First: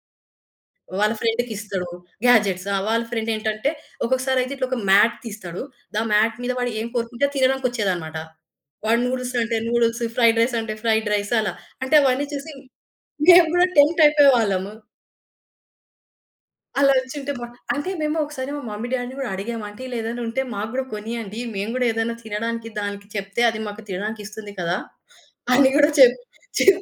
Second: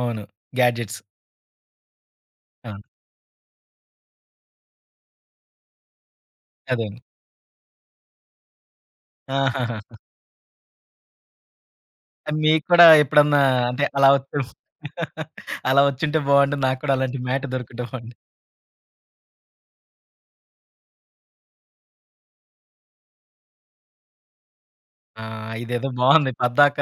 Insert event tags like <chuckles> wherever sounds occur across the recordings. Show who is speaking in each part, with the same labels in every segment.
Speaker 1: అవును. గ్యాడ్జెట్స్.
Speaker 2: వాళ్ళ ఫ్రెండ్‌కిస్తాడు. గ్యాడ్జెట్స్.
Speaker 1: ఆ!
Speaker 2: ఆ! వాళ్ళ ఫ్రెండ్ ఏంటంటే, ఒక్కొక్కసారి అయితే ఇట్లా ఒక మ్యాట్ తీస్తాడు. ద మ్యాట్ మీద వాడు ఏం
Speaker 1: అదేను.
Speaker 2: కోరుకుంటే తినడానికొచ్చేదనమాట. వాడు నూడిల్స్ అంటే
Speaker 1: ఆహాహాహా!
Speaker 2: నూడిల్స్, ఫ్రైడ్ రైస్ అంటే ఫ్రైడ్ రైస్ అలా. అంటే అవన్నీ చూసి
Speaker 1: మీకు కూడా ఎప్పుడన్నా,
Speaker 2: మేము కూడా
Speaker 1: అంటే
Speaker 2: టెంప్ట్
Speaker 1: అలా చుస్
Speaker 2: అయిపోయేవాళ్ళము.
Speaker 1: <chuckles> అలా వచ్చింటే బావుండు, నాకు
Speaker 2: అలా
Speaker 1: కూడా అలాంటి
Speaker 2: వచ్చుంటే బా
Speaker 1: మ్యాట్ దొరికుంటే
Speaker 2: అంటే
Speaker 1: బావుండు.
Speaker 2: మేము ఒకసారి మా మమ్మీ డ్యాడీని కూడా అడిగాము. అంటే ఇలా ఏదైనా ఉంటే మాకు గూడా కొనియండి. మేము గూడా ఏదైనా తినడానికి దానికి చెప్తే అది మాకు తినడానికిస్తుంది కదా!
Speaker 1: ఆ!
Speaker 2: అని
Speaker 1: ఇదేదో
Speaker 2: గూడా చెప్
Speaker 1: బావుంది. పద్దాక
Speaker 2: చెప్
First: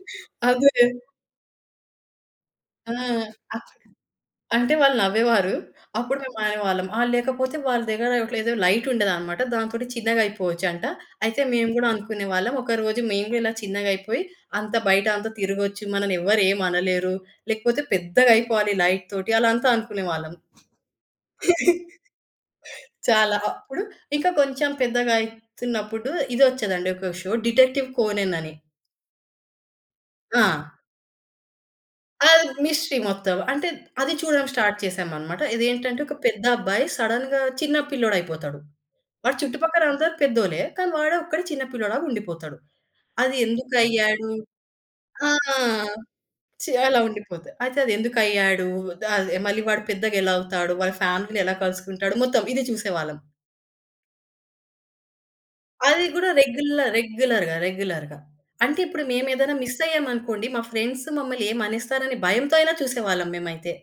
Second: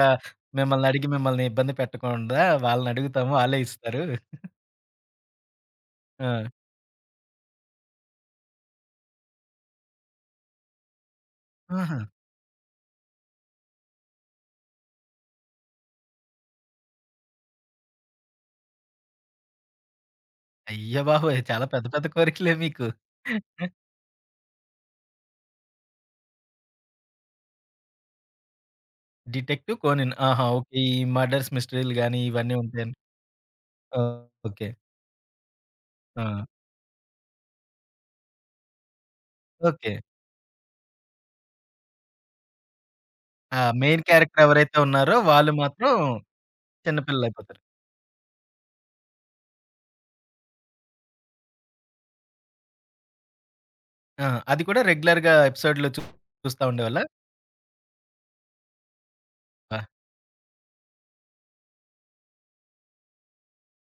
Speaker 2: అదే.
Speaker 1: మిమ్మల్ని అడిగి మిమ్మల్ని ఇబ్బంది పెట్టకుండా
Speaker 2: ఆ!
Speaker 1: వాళ్ళనడుగుతాము,
Speaker 2: ఆ
Speaker 1: వాళ్ళే
Speaker 2: చూ
Speaker 1: ఇస్తరు. <giggles>
Speaker 2: అంటే వాళ్ళు నవ్వేవారు. అప్పుడు
Speaker 1: ఆ!
Speaker 2: మేమనేవాళ్ళం ఆహ్, లేకపోతే వాళ్ళ దగ్గర ఒకటి ఏదో లైటుండేదనమాట. దాంతోటి చిన్నగా అయిపోవచ్చంట. అయితే మేము గూడా
Speaker 1: ఆహా!
Speaker 2: అనుకునే వాళ్ళం. ఒకరోజు మేము గూడా ఇలా చిన్నగా అయిపోయి అంత బయట అంతా తిరగొచ్చు, మనల్ని ఎవరు ఏమనలేరు. లేకపోతే పెద్దగా అయిపోవాలి లైట్ తోటి. అలా అంతా అనుకునేవాళ్ళం.
Speaker 1: అయ్యబాబోయ్! చాలా పెద్ద,
Speaker 2: <chuckles>
Speaker 1: పెద్ద కోరికలే మీకు.
Speaker 2: చాలా.
Speaker 1: <chuckles>
Speaker 2: అప్పుడు ఇకా కొంచెం పెద్దగా అయితున్నప్పుడు, ఇది వచ్చేదండి ఒక షో 'డిటెక్టివ్ కోనెన్' అని.
Speaker 1: 'డిటెక్టివ్ కోనెన్' ఆహా! ఓకే.
Speaker 2: ఆ!
Speaker 1: ఈ మర్డర్స్ మిస్టరీలు గాని
Speaker 2: అది
Speaker 1: ఇవన్నీ
Speaker 2: మిస్టరీ
Speaker 1: ఉంటాయండి?
Speaker 2: మొత్తం. అంటే
Speaker 1: ఆ!
Speaker 2: అది చూడడం
Speaker 1: ఓకే.
Speaker 2: స్టార్ట్ చేసామనమాట. ఇదేంటంటే ఒక పెద్ద
Speaker 1: ఆ!
Speaker 2: అబ్బాయి సడెన్‌గా చిన్న పిల్లోడైపోతాడు. వాడు
Speaker 1: ఓకే.
Speaker 2: చుట్టుపక్కలందరూ పెద్దోలే కానీ వాడొక్కడే చిన్న పిల్లోడులాగా ఉండిపోతాడు. అది
Speaker 1: ఆ!
Speaker 2: ఎందుకు
Speaker 1: మెయిన్
Speaker 2: అయ్యాడు?
Speaker 1: క్యారెక్టర్ ఎవరైతే ఉన్నారో,
Speaker 2: ఆ!
Speaker 1: వాళ్ళు మాత్రం
Speaker 2: చె అలా
Speaker 1: చిన్న
Speaker 2: ఉండిపోతాడు.
Speaker 1: పిల్లలైపోతారు.
Speaker 2: అయితే అది ఎందుకయ్యాడు? ద అదే మళ్ళీ వాడు పెద్దగా ఎలా అవుతాడు? వాడి ఫ్యామిలీని ఎలా కలుసుకుంటాడు? మొత్తం ఇది చూసేవాళ్ళం.
Speaker 1: ఆ! అది కూడా రెగ్యులర్‌గా ఎపిసోడ్లో
Speaker 2: అది గూడా
Speaker 1: చూస్తా
Speaker 2: రెగ్యులర్
Speaker 1: ఉండేవాళ్ళా?
Speaker 2: రెగ్యులర్‌గా, రెగ్యులర్‌గా. అంటే ఇప్పుడు మేమేదైనా మిస్
Speaker 1: అబ్బా!
Speaker 2: అయ్యామనుకోండి, మా ఫ్రెండ్స్ మమ్మల్ని ఏమనెస్తారనే భయంతో అయినా చూసేవాళ్ళం మేమైతే.